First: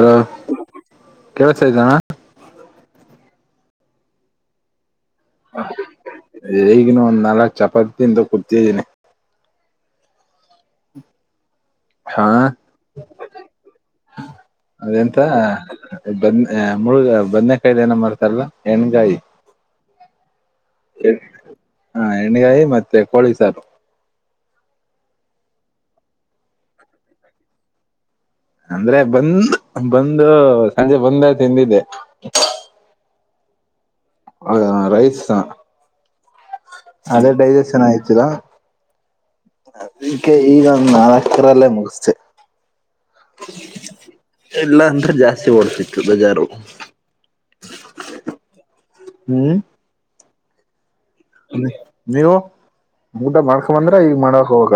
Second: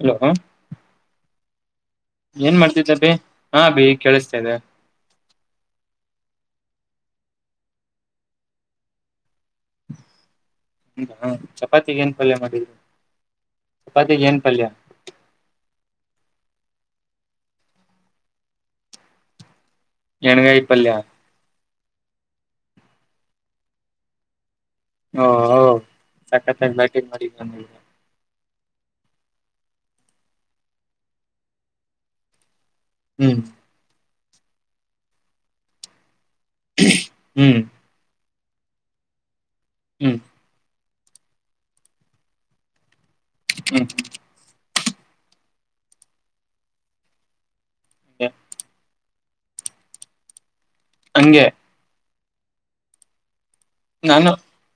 Hello ಕೆವ ಸೈಾನ ಏನ್ ಮಾಡ್ತಿದ್ದ ಬಿ ಹಾ ಬಿೀ ಕೇಳಿಸ್ತಾದೆ ಈಗಿನ ಒಂದ್ ನಾಲ್ಕ್ ಚಪಾತಿಿಂದ ಕುತಿದ್ದೀನಿ ಹ್ಮ ಹ ಚಪಾತಿ ಏನ್ ಹಾ ಪಾಲ್ಯ ಮಾಡಿದರು ಚಪಾತಿ ಏನ್ ಪಾಲ್ಯ ಅ ಮುಳುಗ ಬದ್ಕಾಯಿಲ್ ಏನ ಮರ್ತಾರಲ್ಲ ಹೆಣಗಾಯಿ ಾನ ಕಾಯಿಪಲ್ಲ ಎಣ್ಣಗಾಯಿ ಮತ್ತೆ ಕೋಳಿ ಸಾರು ಹ ತಕತ್ತ ಬ ಮಾಡ ಅಂದ್ರೆ ಬಂದ್ ಬಂದು ಸಂಜೆ ಬಂದ ತಿಂದಿದ್ದೆ ಹ್ಮ್ ಹ ರೈಸ್ಾ ಅದೇ ಹ್ಮ್ ಡೈಜೆಸ್ನ್ ಆಯತರಾ ಹ್ಮ್ ಈಕ್ಕೆ ಈಗ ನಾಲ್ ಅಕ್ಷರ ಅಲ್ಲೇ ಮುಗ ಹ್ಮ್ [inaudible] ಇಲ್ಲಾ ಅಂದ್ರೆ ಜಾಸ್ತಿ ಓಡ್ತಿತ್ತು ಬಜಾರು ಅ ಹ್ಮ್ ಹಂಗೆ ನೀವು ಮುಊಟ ಮಾಡಕ ತಕಂದ್ರ ಈಗ ನಾನು ಮಾಡಕ್ ಹಾಗ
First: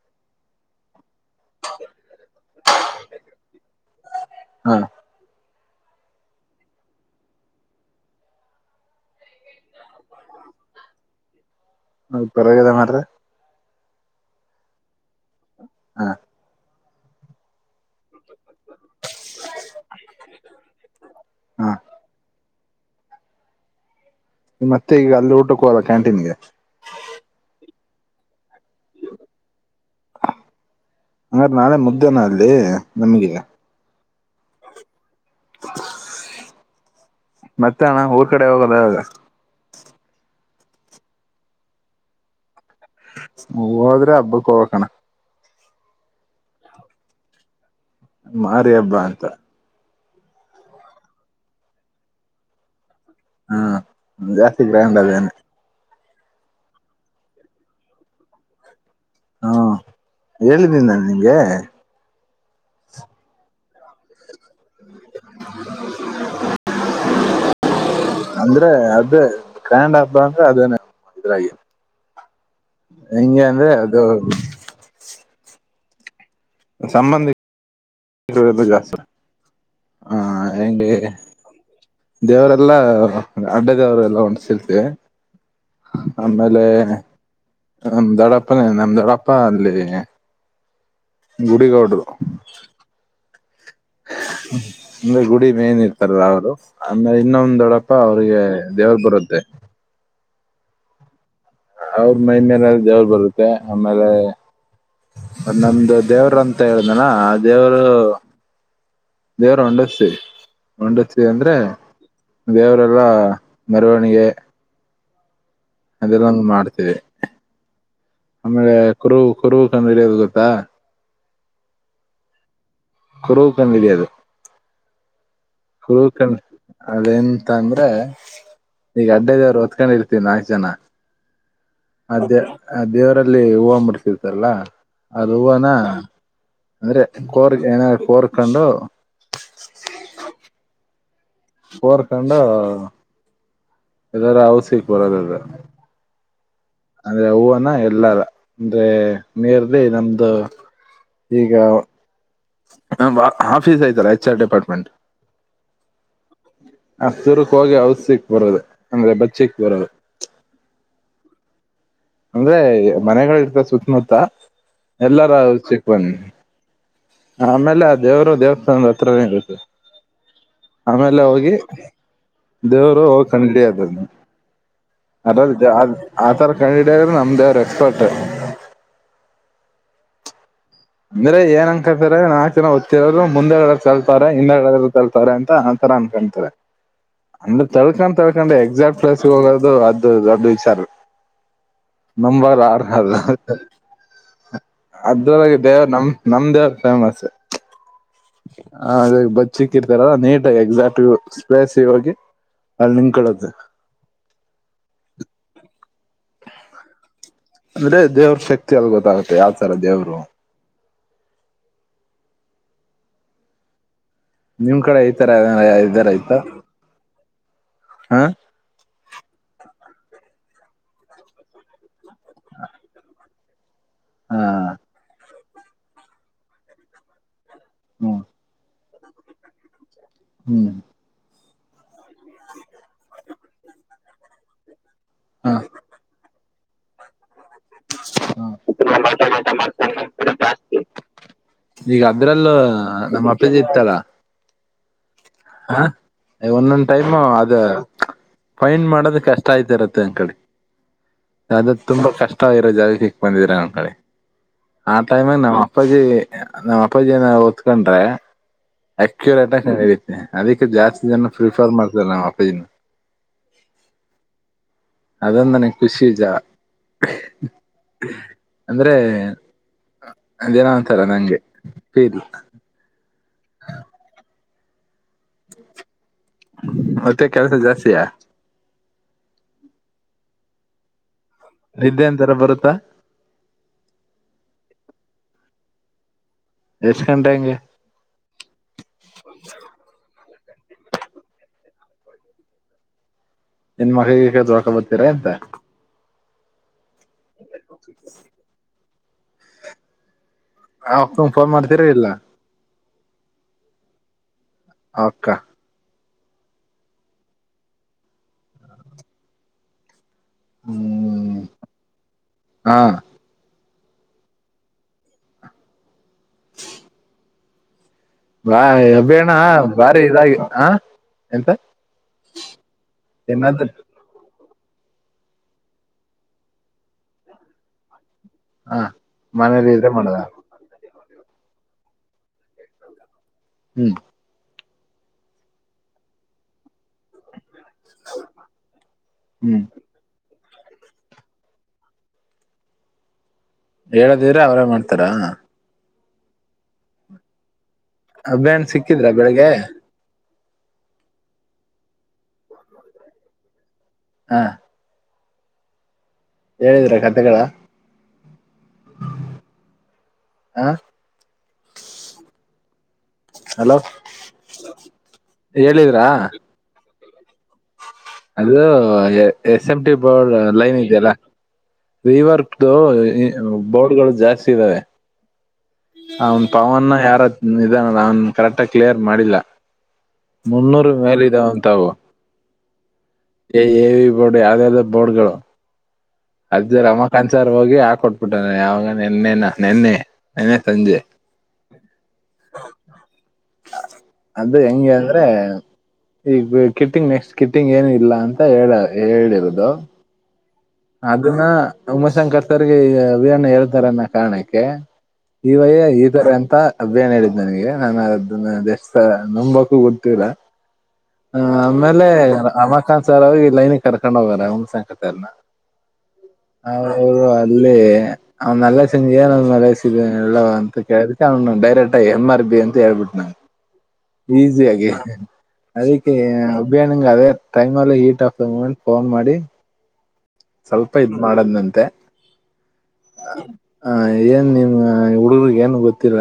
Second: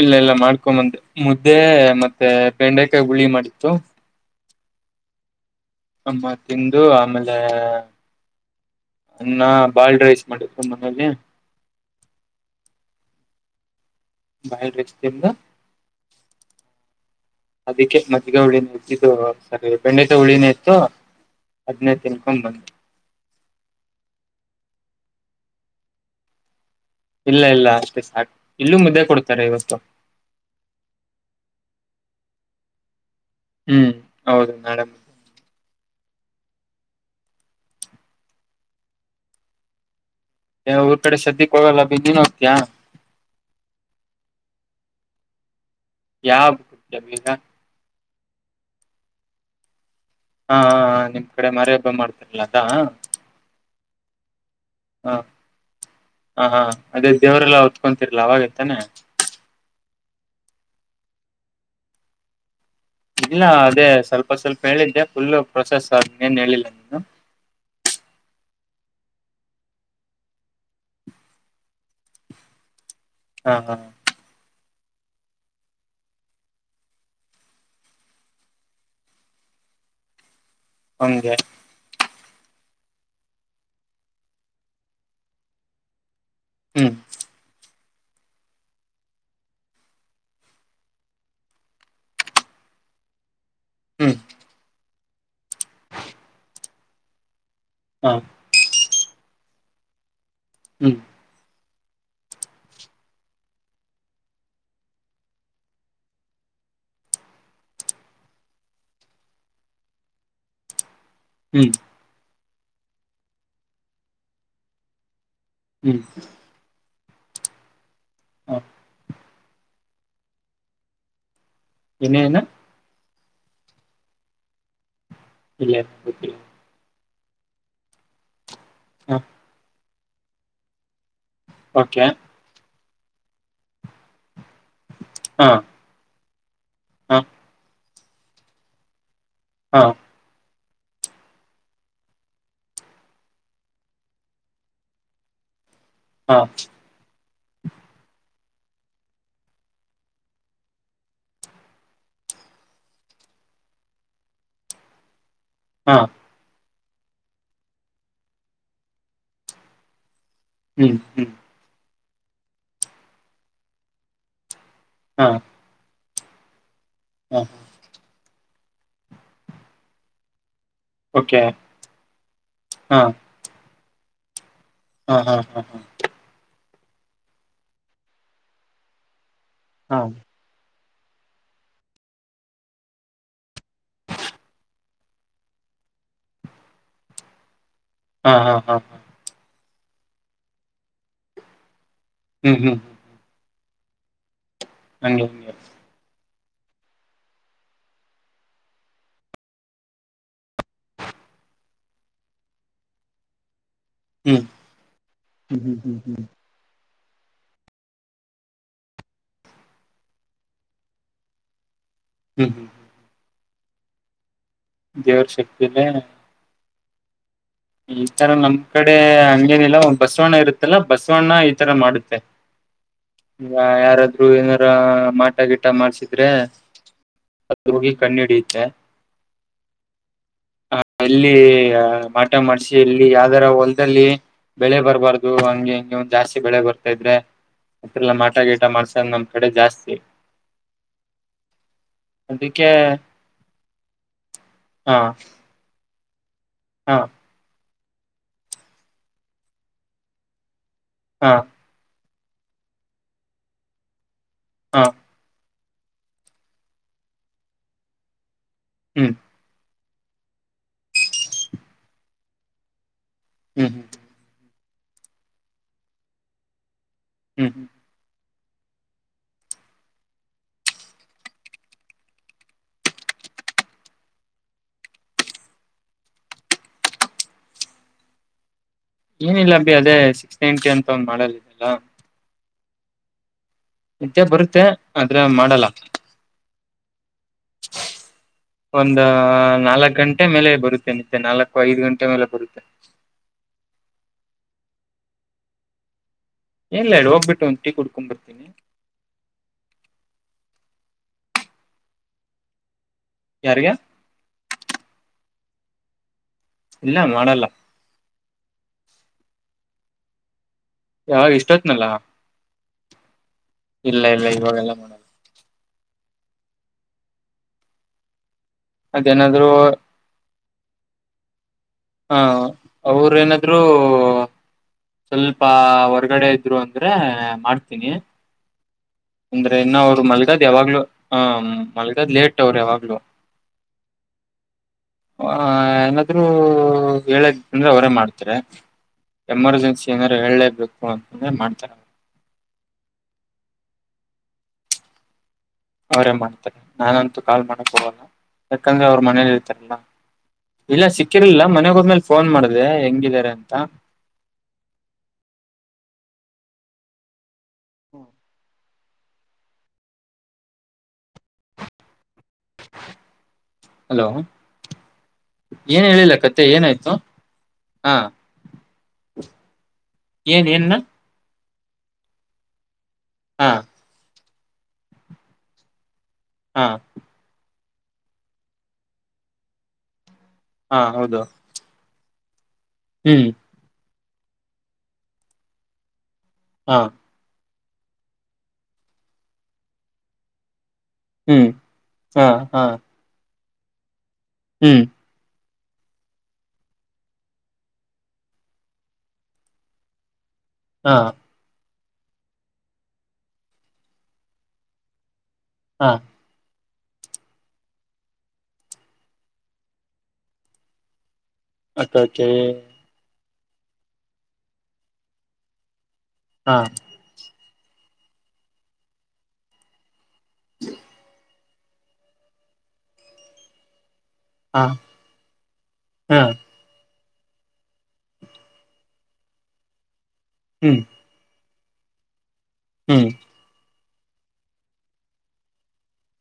ಇಲ್ಲ ಇಲ್ಲ ಮಾಡ್ಕೊಂಬಂದೆ ಮುದ್ದೆ ಮತ್ತೆ ಬೆಂಡೆಕಾಯಿ ಹುಳಿ ಮಾಡಿತ್ತು ಹಾ ಅಮ್ಮ ತಿಂದು ಆಮೇಲೆ ಅನ್ನ ಬಾಲ್ಡ್ ರೈಸ್ ಮಾಡಿದ್ರು ಮನೇಲಿ ಅದು ಪರಗದ ಮ್ರೆ ಬಹಳ ರಷ್ಟತಿ್ದ ಹಾ ಅದಕ್ಕೆ ಮಜ್ಗೌಳಿಂದ ಇದು ಸರಿ ಬೆಂಡಟ ಉುಳಿನೇ ಇತ್ತು ಹಾ ಹದನೇ ತಿನ್ಕೊಂಡ್ ಬಂದು್ ಮತ್ತೆ ಈಗ ಅಲ್ಲಿ ಊಟಕ್ಕೆ ಹಲ್ಲ ಕ್ಯಾಂಟೀನ್ಗೆ ಇಲ್ಲ ಇಲ್ಲ ಅಷ್ಟೇ ಸಾಕ ಇಲ್ಲೂ ಮುದ್ದೆ ಕೊಡ್ತಾರೆ ಇವತ್ತು ಹಂಗ ನಾಳೆ ಮುದ್ದೇನ ಅಲ್ಲಿ ನಮಗಿಲ್ಲ ಹ್ಮ್ ಹೌದು ನಾಡೆ ಮ ಮತ್ತೆ ಅಣ್ಣ ಊರ್ ಕಡೆ ಹೋಗದ ಇಾಗ ಊರ್ ಕಡೆ ಸದ್ಯಕ್ ಹೋಗಲ್ಲ ಬ ನೀನ್ ಹೋಗ್ತಿಯಾ ಮೂದರ ಹಬ್ಬಕ್ ಹೋಗ್ಬೇಕು ಅಣ್ಣ ಯಾವಾಗ ಮಾರಿ ಹಬ್ಬಾ ಅಂತ ಹಾ ನಿಮ್ ಕಡೆ ಮರಿ ಹಬ್ಬ ಮಾಡ್ತಾರಲ ಅದಾ ಹ್ಮ ಸಿದೇನೆ ಹ [inaudible] ಹ ಹಾ ಅದೇ ದೇವರೆಲ್ಲ ಹೊತ್ಕೊತಿರ್ಲಾ ಅವಾಗೈತಾನೆ ಹಾ ಹೇಳಿದ್ದೀನಿ ನಾನು ನಿಮ್ಗೆ ಇಲ್ಲ ಅದೇ ಸ್ವಲ್ಪ ಸ್ವಲ್ಪ ಹೇಳಿದ್ದೆ ಫುಲ್ ಪ್ರೊಸೆಸ್ ಏನ್ ಹೇಳಿಲ್ಲ ನೀನು ಅಂದ್ರೆ ಅದೇ ಗ್ರಾಂಡ್ ಹಬ್ಬ ಅಂದ್ರೆ ಅದೇನೆ ಇದ್ರಾಗಿ [inaudible] ಹಂ ಹ ಅಂದ್ರೆ ಹ ಅದು ಸಂಬಂಧಕ್ ಹ ಅಗೆ ಹಂಗೆ [inaudible] ದೇವರೆಲ್ಲಾ ಅಡ್ಡ ದೇವರು ಎಲ್ಲಾ ಒಣಸರ್ತವಿ ಆಮೇಲೆ ಹ್ಮ್ ನಮ್ ದೊಡಪ್ಪನೇ ನಮ ದೊಡಪ್ಪ ಅಲ್ಲಿ ಗುಡಿಗೌಡರು ಹ್ಮ್ ಅಂದ್ರೆ ಗುಡಿ ಮೇನ್ ಇರ್ತಾರ ಅವರು ಅಮೇಲೆ ಇನ್ನೊಂದು ದೊಡ್ಡಪ್ಪಾ ಹ ಅವ್ರರಿಗೆ ದೇವ್ರರು ಬರೋ [unintelligible] ಹ್ಮ್ ಅವ್ರ ಮೈ ಮೇಲೆಲ್ ದೇವರು ಬರುತ್ತೆ ಆಮೇಲೆ ನಮ್ದು ದೇವ್ರ ಅಂತ ಹೇಳ್ದನ ಆ ದೇವರು ದೇವರ ಒಂಡಸ ಒಂಡ ಅಂದ್ರೆ ಹ್ಮ್ ದೇವರೆಲ್ಲ ಮರವಣಿಗೆ ಹ್ಮ್ ಅದೆಲ್ಲ ಮಾಡ್ತೇವಿ ಹ ಆಮೇಲೆ ಕುರು ಕುರ್ಕಂಡು ಇಡಿಯೋದು ಗೊತ್ತಾ ನ ನ [inaudible] ಕುರಕಾಣ ಕಡಾದ [inaudible] ಇ [inaudible] ಅದ ಎಂತ ಅಂದ್ರೆ ಈಗ ಹ ಅಡ್ಡದವ್ರು ಹೊತ್ಕೊಂಡಿರಿ ನಾಕ್ ಜಾನ ಓಕೆ [inaudible] ಅದೇ ಆ ದೇವರಲ್ಲಿ ಹೂವು ಮಾಡರ್ತಿರ್ತಾರಲ್ಲ ಅದ ಹ ಹೂವನಾ ಅಂದ್ರೆ ಹ ಕೋರ್ ಏನ ಕೋರ್ಕಂಡು ಹಾ ಪರ್ ಕಂಡ ಎದರೂ ಅವಸ್ಯಕ್ ಬರದದ ಹಾ ಅಂದ್ರೆ ಹೂನ ಎಲ್ಲಾರ ಅಂದ್ರೆ ಮೇರ್ಲಿ ನಮ್ದು ಈಗ ಆಫೀಸ್ ಐ್ತಲ್ಲ ಎಚ್ ಆರ್ ಡಿಪಾರ್ಟ್ಮೆಂಟ್ ಹಾ ಹ ಸೂರಕ್ ಹೋಗಿ ಔಸಕ್ ಬರೋದು ಅಂದ್ರೆ ಬಚ್ಚಿಕ್ ಬರೋದು ಹ್ಮ್ ಹ್ಮ್ ಅಂದ್ರೆ ಮನೆಗಳ ಇರ್ತ ಸುತ್ತಮುತ್ತ ಹ ಎಲ್ಲಾರ ಸಿಕ್ ಹ ಆಮೇಲೆ ದೇವರು ದೇವಸ್ಥಾನ ಅತ್ರಸ ಆಮೇಲೆ ಓಕೆ ಹೋಗಿ ಹಾ ದೇವರು ಹೋಗ ಖಂಡಡಿ ಅದದ ಹಾ ಹಾ ಅರ ಹಾ ಆ ತರ ಕಡರು ನಮದರು ಎಕ್ಸ್ಪರ್ಟ್ ಹಾ ಅಂದ್ರೆ ಏನ್ ಅನ್ಕಳ್ತಾರೆ ನಾಲ್ ಚನಓದತ್ತಿರೋರು ಮುಂದೆ ಎ ತಲ್ತಾರ ಹಿಂದೆಡ ತಲ್ತಾರೆ ಅಂತ ಆತರ ಅನ್ಕೊತಾರೆ ಅಂದ ತಳ್ಕೊಂಡು ಹಾ ಹಾ ತಳ್ಕೊಂಡ ಹಾ ಹಾ ಹಾ. ಎಕ್ಸಾಕ್ಟ್ ಪ್ಲಸ್ ಅದು ಅದು ಅದು ಅದು ವಿಚಾರ ಹ್ಮ್ ಹ್ಮ್ ನಂಬರ್ ಆರು ಹ ನಂಗ ನಮ್ದ್ ಫೇಮಸ್. ಹ ಅದ ಬಚ್ಚಿಕ್ಕರ್ತಾರ ನೀಟಾಗಿ ಎಕ್ಸಾಕ್ಟ್ ಸ್ಲೇಸ್ ಗ ಹೋಗಿ ಅಲ್ಲಿ ನಿಂತಕೊಳ್ಳೋದು. ಹ್ಮ್ ಹ್ಮ ಹ್ಮ್ ಹ್ಮ್ ಹ್ಮ್. ಅಂದ್ರೆ ದೇವ್ರ ಶಕ್ತಿ ಅಲ್ಲ ಗೊತ್ತಾಗುತ್ತೆ ಯಾವ್ ತರ ದೇವರು. ಹ್ಮ್ ಹ್ಮ್. ನಿಮ್ ಕಡೆ ದೇವ್ರ ಈತರ ಶಕ್ತಿಲೆ ಇದ್ದಾರ ಐತ ಈ ತರ ನಮ್ ಕಡೆ ಹಂಗೇನಿಲ್ಲ ಓ ಬಸವಣ್ಣ ಇರತ್ತಲ್ಲ ಬಸವಣ್ಣ ಈ ತರ ಮಾಡುತ್ತೆ. ಹ ಯಾ ಯಾರಾದ್ರರು ಏನಾರ ಮಾಟ ಗಿಟ್ ಟ ಮಾಡ್ಸಿದ್ರೆ ಅದು ಹೋಗಿ ಕಣ್ಣ ಹ್ಮ್ ಹಿಡಿಯುತ್ತೆ. ಹ್ಮ್ ಹ ಅಲ್ಲಿ ಯಾ ಮಾಡಿಸಿ ಎಲ್ಲ ಯಾ ಅದರ ಹೊಲ್ದಲ್ಲಿ ಬೆಳೆ ಬರ್ಬಾರ್ದು ಹ ಹಂಗೆ ಹಿಂಗೇ ಮ ಜಾಸ್ತಿ ಬೆಳೆ ಬರ್ತ ಇದ್ರೆ ಅತ್ರಲ್ಲ ಮಾಟ ಗೀಟ ಮಾಡ್ಸೋದ್ ನಮ್ ಕಡೆ ಜಾಸ್ತಿ ಈಗ ಅದ್ರಲ್ಲೂ ಅದಕ್ಕೆ ನಮ್ಮ ಅಪ್ಪಂದ ಇತ್ತ ಅಲ್ ಹ್ನ. ಹ್ನ ಒಂದೊಂದ ಟೈಮ ಅದ ಫೈನ್ ಮಾಡೋದ ಕಷ್ಟ ಆಯ್ತಿ ಇರತ್ತೆ ಅಂಕಳಿ ಹಾ ಅದ ತುಂಬಾ ಕಷ್ ಇಷ್ಟ ಇರೋ ಜಾಗಾಕ್ಕ ಸಿಕ್ ಬಂದಿದ್ರರ ಅಂಕೋಳಿ ಹಾ ಹಾಟೈಮ ನ ಅಪ್ಪಾಜಿ ನಮ್ಮ್ ಅಪ್ಪಾಜಿಯನ ಹೊತ್ಕೊಂಡ್ರೆ ಹ್ಮ್ ಅಕ್ಯುರೇಟ್ ಆಗಿ ಹಿ ಅದಕ್ಕೆ ಜಾಸ್ತಿ ಜನ ಪ್ರಿಫರ್ ಮಾಡ್ತಾರೆ ನಮ್ಮ್ ಅಪ್ಪಾಜಿನ ಹ್ಮ್ ಹ್ಮ್. ಅದೊಂದನ ಖುಷಿ ಜಾ ಹ್ಮ್. ಅಂದ್ರೆ ಅದೇನ ಒಂತರ ನಂಗ ಫೀರ್ ಮತ್ತೆ ಕೆಲ್ಸ ಜಾಸ್ತಿಯಾ. ಏನಿಲ್ಲ ಅಬಿ ಅದೇ ಸಿಕ್ಸ್ ನೈನ್ಟಿ ಅಂತ ಒಂದ್ ಮಾಡಲ್ ಇದೆಲ್ಲ ನಿದ್ದೆ ಅಂತರ ಬರುತ್ತೆ [inaudible] ನಿದ್ದೆ ಬರುತ್ತೆ ಆದ್ರೆ ಮಾಡಲ್ಲ ಎಷ್ಟ್ ಗಂಟೆ ಹಂಗೆ ಒಂದ ನಾಲ್ಕ ಗಂಟೆ ಗಂಟೆ ಮೇಲೆ ಬರುತ್ತೆ ನಿದ್ದೆ ನಾಲ್ಕು ಐದು ಗಂಟೆ ಮೇಲೆ ಬರುತ್ತೆ ಏನ್ ಮೋಖಗೀಕ ತೊಳ್ಕೊ ಬರ್ತೀರಾ ಎಂತ ಎಲ್ಲ ಹೇಳಿ ಹೋಗ್ಬಿಟ್ಟು ಒಂದು ಟೀ ಕುಡ್ಕೊಂಡ್ ಬರ್ತೀನಿ ಅವಕ್ ಫೋನ್ ಮಾಡ್ತಿರ ಇಲ್ಲ ಯಾರಿಗೆ ಅವಕ್ಕ ಇಲ್ಲ ಮಾಡಲ್ಲ ಯಾವಾಗ ಹ್ಮ್ ಎಸ್ಟೊಡಲಾ ನಲ್ಲ ಹಾ ಇಲ್ಲ ಇಲ್ಲ ಇವಾಗೆಲ್ಲ ಮಾಡದು ಬಾ ಅಬೇಣ್ಣ ಅದೇನಾದ್ರು ಬಾರಿ ಇದಾಗಿ ಹ ಎಂತ ಹಾ ಅವ್ರ ಏನಾದ್ರು ಏನಾದ್ರ ಸ್ವಲ್ಪ ಹೊರ್ಗಡೆ ಇದ್ರು ಅಂದ್ರೆ ಮಾಡ್ತೀನಿ ಹ ಅಂದ್ರೆ ಮನೇಲಿ ಇನ್ನು ಇದ್ರೆ ಅವ್ರು ಮಾಡದ ಮಲ್ಗದ್ ಯಾವಾಗ್ಲೂ ಹ ಮಲ್ಗದ್ ಲೇಟ್ ಅವ್ರಿ ಯಾವಾಗ್ಲುೂ ಹ್ಮ್ ಆ ಏನಾದ್ರೂ ಹೇಳೇ ಅಂದ್ರೆ ಅವರೇ ಮಾಡ್ತಾರೆ ಹ್ಮ್ ಎಮರ್ಜೆನ್ಸಿ ಏನಾದಾರು ಹೇಳೇಬೇಕು ಮಾಡ್ತಾರೆ ಹೇಳದಿರ ಅವ್ರೇ ಮಾಡ್ತಾರಾ ಅವ್ರೇ ಮಾಡ್ತಾರೆ ನಾನನ್ಂತೂ ಕಾಲ್ ಮಾಡ್ ಅಭಿಯಾನ್ ಯಾಕಂದ್ರೆ ಅವರು ಸಿಕ್ಕಿದ್ರ ಮನೇಲಿ ಬೆಳಿಗ್ಗೆ ಇತಾರಲ್ಲ ಇಲ್ಲ ಸಿಕ್ಕಿರ್ಲಿಲ್ಲ ಮನೆ ಹೋದ್ಮೇಲೆ ಫೋನ್ ಮಾಡ್ದ ಹೆಂಗಿದಿದ್ದಾರೆ ಅಂತ ಹಾ ಹೇಳಿದ್ರ ಕಥೆಗಳ [inaudible] [inaudible] ಹಲೋ ಏನ್ ಹೇಳಿದ್ರಾ ಹೇಳಿಲ್ಲ ಕಥೆ ಏನಾಯ್ತು ಹಾ ಅದು ಸೆಮ್ಟಿ ಬೋರ್ಡ್ ಏನ್ ಏನ್ನ ಲೈನ್ ಇದೆಯಲ್ಲಾ ರಿವಾರ್ಕ್ ದು ಹಾ ಬೋರ್ಡ್ ಗಳು ಜಾಸ್ತಿ ಾವ ಹನ್ ಹಾ ಪವನ ಯಾರ ಇದಾನ ನಾನನ್ ಕರೆಕ್ಟಾಗಿ ಕ್ಲಿಯರ್ ಮಾಡಿಲ್ಲ ಹಾ ಮುನ್ನೂರ ಹೌದು ಮೇಲ್ ಇದಾವಂತವು ಹ್ಮ್ ಈ ಬೋರ್ಡ್ ಯಾವ್ದ ಯಾವ್ದದ ಬೋರ್ಡ್ ಗಳು ಹಾ ಅದ ರಮಖಾನ್ಸರ್ ಹೋಗಿ ಹಾಕ ಕೊಟ್ಬಿಟ್ಟ ಯಾವಾಗ ನೆನ್ನೆನ ನೆನ್ನೆ ಸಂಜೆ ಹ್ಮ್ ಹಾ ಹಾ ಅದು ಹ್ಮ್ ಹೆಂಗಗೆ ಅಂದ್ರೆ ಈಗ ಕಿಟ್ಟಿಂಗ್ ನೆಕ್ಸ್ಟ್ ಕಿಟ್ಟಿಂಗ್ ಏನ ಇಲ್ಲ ಅಂತ ಹೇಳ ಹೇಳಿರದು ಹಾ ಅದನ್ನ ಉಮ್ಮಶಂ ಕರ್ತರ್ರಿಗೆ ವಿಯ್ಣ ಹೇಳ್ತಾರನ್ನ ಕಾರಣಕ್ಕೆ ಇವಯೇ ಹಾ ಇದ್ದಾರೆ ಅಂತ ಅದೇನ್ ಹೇಳಿದ್ದು ನನಗೆ ನಾನು ಅದನ್ನ ಎಷ್ಟಸ ನಂಬಕು ಗೊತ್ತಿಲ್ಲ ಹ ಓಕೆ ಆಮೇಲೆ ಓಕೆ ರಮಕಾಂತ್ ಸರ್ ಅವ ಲೈನ್ಿಗೆ ಕರ್ೊಂಡ ಹೋಗಾರ ಹ್ಕ ಹಾ ಹ ಅವರು ಅದಲ ಅವ್ನಲ್ಲ ಸಂಜೆ್ಳಸ ಎಲ್ಲ ಅಂತ ಕೇಳದಕ್ಕೆ ಅವ್ನು ಡೈರೆಕ್ಟ್ ಎಮ್ ಆರ್ ಬಿ ಅಂತ ಹೇಳ್ಬಿಟ್ಟು ನನ್ು ಹಾ ಈಸಿಯಾಗಿ ಅದಕ್ಕೆ ಹಾ ನಿಂಗೆ ಅದೇ ಟೈಮಲ್ಲಿ heat of the moment phone ಮಾಡಿ ಹ್ಮ್ ಸ್ವಲ್ಪ ಇದ್ ಮಾಡದ್ ನಂಂತೆ ಂತೆ ಹ್ಮ್ ಹ ಏನ್ ನಿಮ್ ಹುಡುಗ್ರಗ್ ಏನ್ ಗೊತ್ತಿರ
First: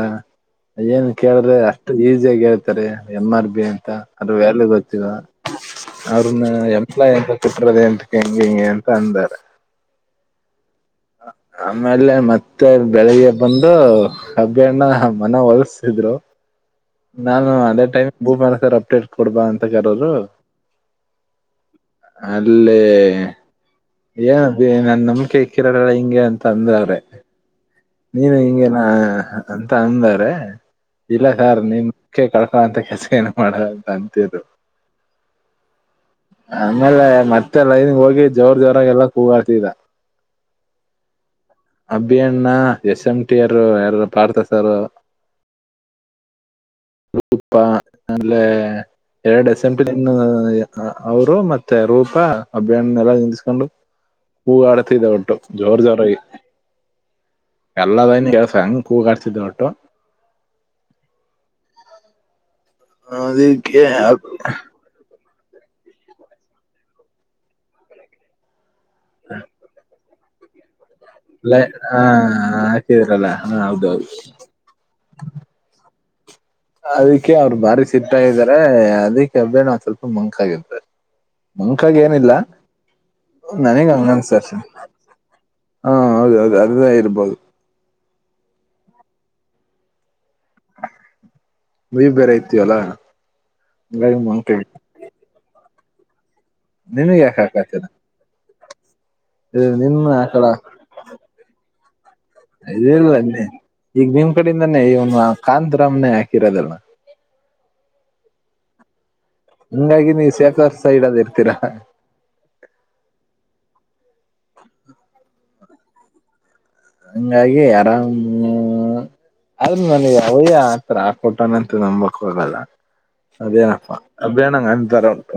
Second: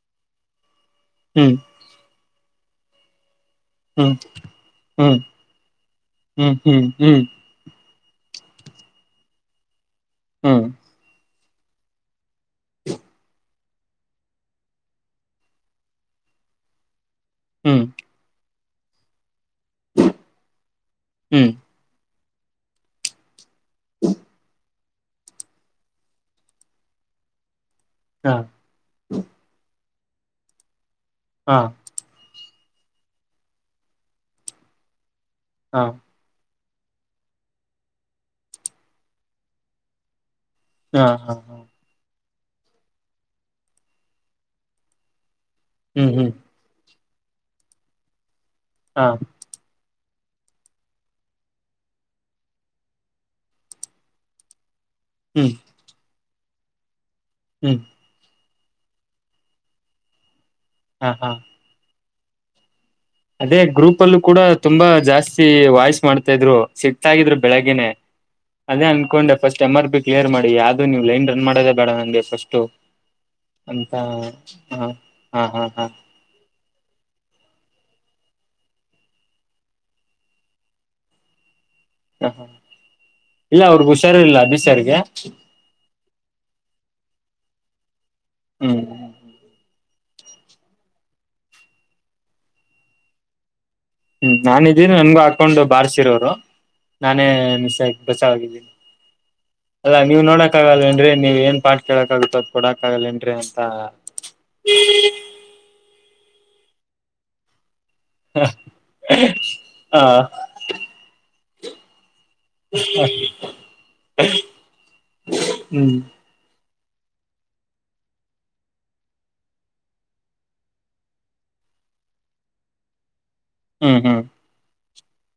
ಏನ್ ಹ್ಮ್ ಕೇಳಿದ್ರೆ ಅಷ್ಟು ಈ ಹೇಳ್ತಾರೆ ಎಮ ಆರ್ ಬಿ ಅಂತ ಹ್ಮ್ ಅ್ರ ವ್ಯಾಲ್ಯೂ ಗೊತ್ತಿವ ಹ್ಮ್ ಹ್ಮ್ ಅವ್ರನ್ನ ಹ್ಮ್ ಹ್ಮ್ ಎಂಪ್ಲಾಯ್ ಹ್ಮ್ ಅಂತ ಕುಟ್ಟರದ ಎಂತ ಹೆಂಗ ಹಿಂಗೆ ಅ ರ ಹ್ಮ್ ಆಮೇಲೆ ಮತ್ತೆ ಮ ಬೆಳಿಗ್ಗೆ ಒಂದು ಹಬ್ಬಿಯಣ್ಣ ಮನ ಹೊಲಸಿದ್ರು ನಾನು ಹ್ಮ್ ಅದೇ ಟೈಮ್ ಭೂ ಮ ಸರ್ ಅಪ್ಡೇಟ್ ಕೊಡ್ಬ ಅಂತ ಕರೆದರು ಹ್ಮ್ ಅಲ್ಲೇ ಏನ್ದ ನಾನ್ ನಂಬಿಕೆ ಇಕ್ಕಿರೋಲ್ಲ ಹಿಂಗೆ ಅಂತ ಅಂದವ್ರೆ ಹಾ ನೀನು ಹಿಂಗೆನಾ ಅಂತ ಅಂದ [inaudible] ಇಲ್ಲ ಹಾ ಸರ್ ನಿಮ ಕ ಹ ಅಂತ ಕೆಸ ಏನು ಮಾಡ ಅಂತ ಅಂತಿದರು ಹಾ ಆಮೇಲೆ ಮತ್ತೆ ಲೈನ್ ಹೋಗಿ ಜೋರ್ ಜೋರ ಗ ಎಲ್ಲಾ ಕೂಗಾಡ್ತಿದ್ದ ಹಾ ಹಾ ಹಾ ಭಿಯಣ್ಣ ಎಸ್ ಎಂ ಟಿ ಯರು ಯಾರ ಪಾರ್ಥಸಾರ ಹ್ಮ್ ಹ್ಮ್ ರೂಪ ಲೆ ಹಾ ಎರಡು ಸೆಂಪ ಇ ಅವರು ಮತ್ತೆ ರೂಪಾ ಅಭಿಯ್ಣ ಎಲ್ಲಾ ನಿಂತಸ್ಕೊಂಡು ಕೂಗಾಡಿ ತ ಒಟ್ಟು ಹ್ಮ್ ಜೋರ್ ಜೋರಾಗಿ ಹ್ಮ್ ಎಲ್ಲದ ಕೆ ಸಂಗ ಕೂಗಾಡ್ತಿದ್ ಅಟೋ ಹಾ ಹಾ [inaudible] ಅದೇ ಅದಕ್ಕೆ ಗ್ರೂಪ್ ಅಲ್ಲೂ ಕೂಡ ತುಂಬಾ ಜಾಸ್ತಿ ವಾಯ್ಸ್ ಮಾಡ್ತಾ ಇದ್ರು ಸಿಟಗಿದ್ರು ಬೆಳಗ್ಗನೆೇ ಅದೇ ಅನ್ಕೊಂಡೆ first M R P clear ಮಾಡಿ ಯ ನೀವು ಲೈನ್ ರನ್ ಮಾಡದ ಲೈ- ಬೇಡ ಹಾ ನಂಗೆ ಫಸ್ಟ್ ಹಾಕಿದ್ರಲ್ಲ ಹಾ ಅಂತ ಹೌದೌದು ಹ ಹಾ ಹ ಅದಕ್ಕೆ ಅವ್ರು ಭಾರಿ ಸಿಟ್ಟ ಇದಾರೆ ಅದಿಕ್ಕೆ ಅಬ್ಬೇ ನಾ ಸ್ವಲ್ಪ ಮಂಕ ಆಗಿದೆ ಮುಂಖಾಗ ಹ ಏನಿಲ್ಲ ಹ ಇಲ್ಲ ಅವ್ರಗ್ ನನಗ್ ಹುಷಾರಿಲ್ಲ ಹಂಗನ್ಸ್ತ ಅಭಿ ಸರ್ಗೆ ಹಾ ಹೌದೌದು ಅದದ ಇರ್ಬದು ಮಬಲ್ ಹ್ಮ್ ನೀವ್ ಬೇರೆ ಇತ ಅಲ್ಲಾ ಹ್ಮ್ ನಾನ್ ಇದಿದ್ದೀನಿ ನನ್ಗು ಹಾಕೊಂಡ್ ಬಾರ್ಸಿರೋರು ನಿನಗ್ ನಾನೇ ಯಾಕೆ ಮಿಸ ಹಾಕಾತಿರ ಬಸಾವಾಗಿದ್ದೀನಿ ಇದು ನಿಮ್ ಅಲ್ಲಾ ನೀವ್ ಹಾಕಳ ನೋಡಕ್ ಆಗಲ್ಲ ಏನ್ ರಿ ನೀವ್ ಏನ್ ಪಾ ಕೆೇಳಕ್ಕಾಗುತ್ತೆ ಇಲ್ಲ ಈಗ ನಿಮ್ ಕಡೆಯಿಂದಾನೇ ಇವನ್ ಕಾಂತರಾಮ್ನೆ ಕಿರದಲ್ಲಣ ಹಾ ಹಂಗಾಗಿ ನೀವು ಸಫರ್ ಸೈಡದ ಇರ್ತೀರಾ ಹ್ಮ ಹಂಗಾಗಿ ಆರಾಮ್ ಆದ್ರ ನನಗೆ ಯಾವದೇ ಆತರ ಆಕೋಟಾನಂತ ನಂಬಕ್ ಹೋಗಲ್ಲ ಅದೇನಪ್ಪಾ ಹ್ಮ್ ಹ್ಮ್ ಅನಂಗ ಅ ರ ಉಂಟ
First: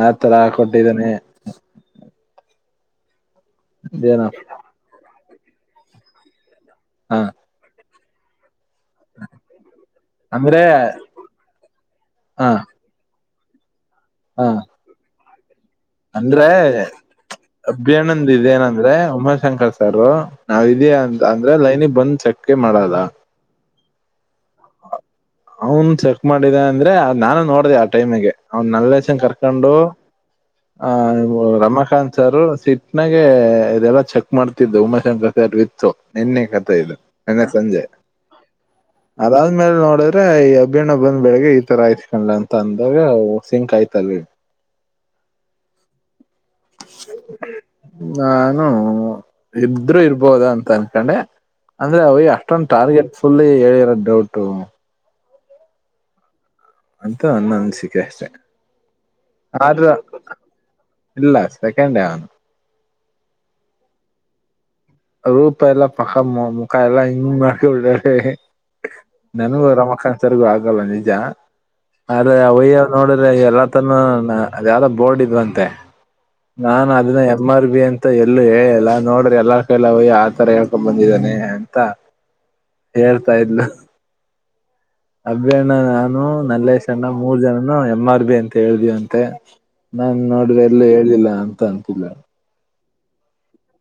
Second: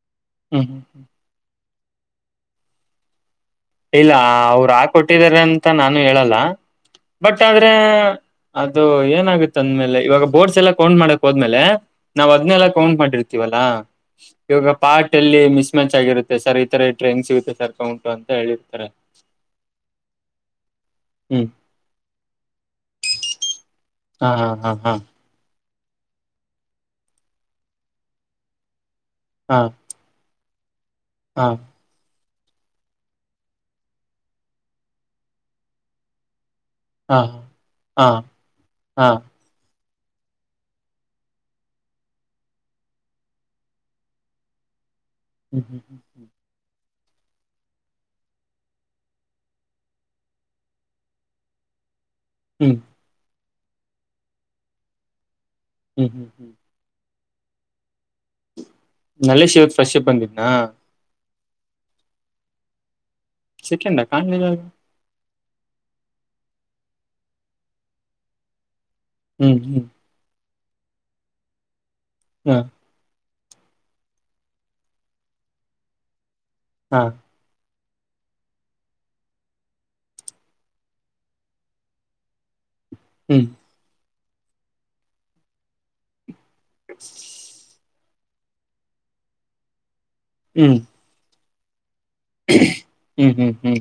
ಆ ತರ ಹ್ಮ್ ಕೊಟ್ಟಿದ್ದೇನೆ ಇಲ್ಲ ಇದೇನ ಅವ್ರು ಆಾ ಕೊಟ್ಟಿದಿದ್ದಾರೆ ಅಂತ ನಾನು ಹೇಳಲ್ಲ ಹ ಬಟ್ ಆದ್ರೆ ಅದು ಏನಾಗುತ್ತ ಅಂದ್ಮೇಲೆ ಇವಾಗ ಬೋರ್ಡ್ಸ್ ಅಂದ್ರೆ ಎಲ್ಲಾ ಕೌಂಟ್ ಮಾಡಕ್ ಹೋದ್ಮೇಲೆ ನಾವ ಹ ಅದ್ನ್ನನೆಲ್ಲ ಕೌಂಟ್ ಮಾಡಿರ್ತಿವಿ ವಲ್ಲಾ ಹ ಯ ಪಾಕ್ ಟಲ್ಲಿ ಮಿಸ್ ಮಚ್ ಆಗರುತ್ತೆ ಅಂದ್ರೆ ಸರ್ ಈ ತರ ಟ್ರೈನ್್ ಸಿಗುತ್ತೆ ಸರ್ಕೊಂಡು ಅಭಿಯಾನಂದ್ ಇದೇನಂದ್ರೆ ಉಮಾಶಂಕರ್ ಸಾರ ನಾವ್ ಇದ್ಯಾ ಅ ಹ್ಮ್ ಅಂದ್ರೆ ಲೈನಿಗೆ ಬಂದ್ ಚೆಕ್ ಮಾಡಲ್ಲ ಹಾ ಹಾ ಹಾ ಹಾ ಅವನ್ ಚೆಕ್ ಮಾಡಿದೆ ಅಂದ್ರೆ ನಾನು ನೋಡ್ದ ಆ ಟೈಮಿಗೆ ಅವ್ ನಲ್ಲೆ ಹಾ ಕರ್ಕಂಡು ಆ ಹಾ ಹಾ ರಮಾಖಾತ್ ಸರ್ ಸಿಟ್ನಾಗ ಇದೆಲ್ಲಾ ಚೆಕ್ ಮಾಡ್ತಿದ್ದು ಉಮಾಶಂಕರ್ ಸರ್ ವಿತ್ತು ನಿನ್ನ. ಇದು ಹಾ ನಿನ್ನೆ ಸಂಜೆ ಹಾ ಹಾ ಅದಾದ್ಮೇಲೆ ನೋ ಡ್ರ ಈ ಅಭಿಣ್ಣ ಬಂದ್ ಬೆಳಗ್ಗೆ ಈ ತರ ಆಯ್ತ್ಕೊಂಡ್ ಅಂತ ಅಂದಾಗ ಸಿಂಕ್ ಆಯ್ತಲ್ ಹ್ಮ್ ಹ್ಮ್ ಹ್ಮ್ ಹ್ಮ್ ನಾನು ಇದ್ರರು ಇರ್ಬೋದ ಅಂತ ಅನ್ಕೊಂಡೆ ಅಂದ್ರೆ ಅವ ಅಷ್ಟೊಂದು ಹ್ಮ್ ಟಾರ್ಗೆಟ್ ಫುಲ್ ಕೇಳಿರೋ ಡೌಟು ಹ್ಮ್ ಹ್ಮ್ ಹ್ಮ್ ಅಂತ ಅನ್ನ ಅನ್ಸ ನಲ್ಲೇಶ್ ಇವತ್ ಆದ್ರ ಫ್ರೆಶ್ ಬಂದಿದ್ನಾ ಇಲ್ಲ ಸೆಕಂಡ್ ೇ ಸಿಕ್ಕಂಡ ಕಾಣಲಿ ರೂಪ ಎಲ್ಲ ಪಕ್ಕ ಮುಖಾಯ ಎಲ್ಲ ಇ ಮಾಡ ಬಿ ಹ್ಮ್ ನನಗೂ ಹ್ಮ್ ರಮಕ್ಕನ್ಸರಿಗೂ ಆಗ ನಾಗಾಲ ಜ ಅದ ಹಾ ಅವಯ್ಯ ನೋಡ ಎಲ್ಲ ತನೂ ಅದ ಯಾರ ಬೋರ್ಡ್ ಇದ್ವಂತೆ ನಾನ್ ಹಾ ಅದನ್ನ ಎಮ್ ಆರ್ ಬಿ ಅಂತ ಮತ್ತ ಎಲ್ಲೂ ಹೇಳಿ ಎಲ್ಲಾ ನೋಡ್ರಿ ಎಲ್ಲ ಕೈಲ್ಲ ಹಯ ಆತರ ಹೇಳ್ಕೊಂಡ ಬಂದಿದ್ದಾನೆ ಅಂತ ಹೇಳ್ತಾ ಹ್ಮ್ ಇದಲ್ಲ ಅಭಿ ಅಣ್ಣ ನಾನು ನಲ್ಲೇಶ ಅಣ್ಣ ಮೂರು ಜನನು ಎಂ ಆರ್ ಬಿ ಅಭಿ ಅಂತ ಹೇಳಿದೆಯಂತೆ ನಾ ನೋಡ್ದೆ ಎಲ್ಲಿ ಹೇಳಿಲ್ಲ ತಂದಕೂಡ್ಲೆ ಹು ಹು ಹು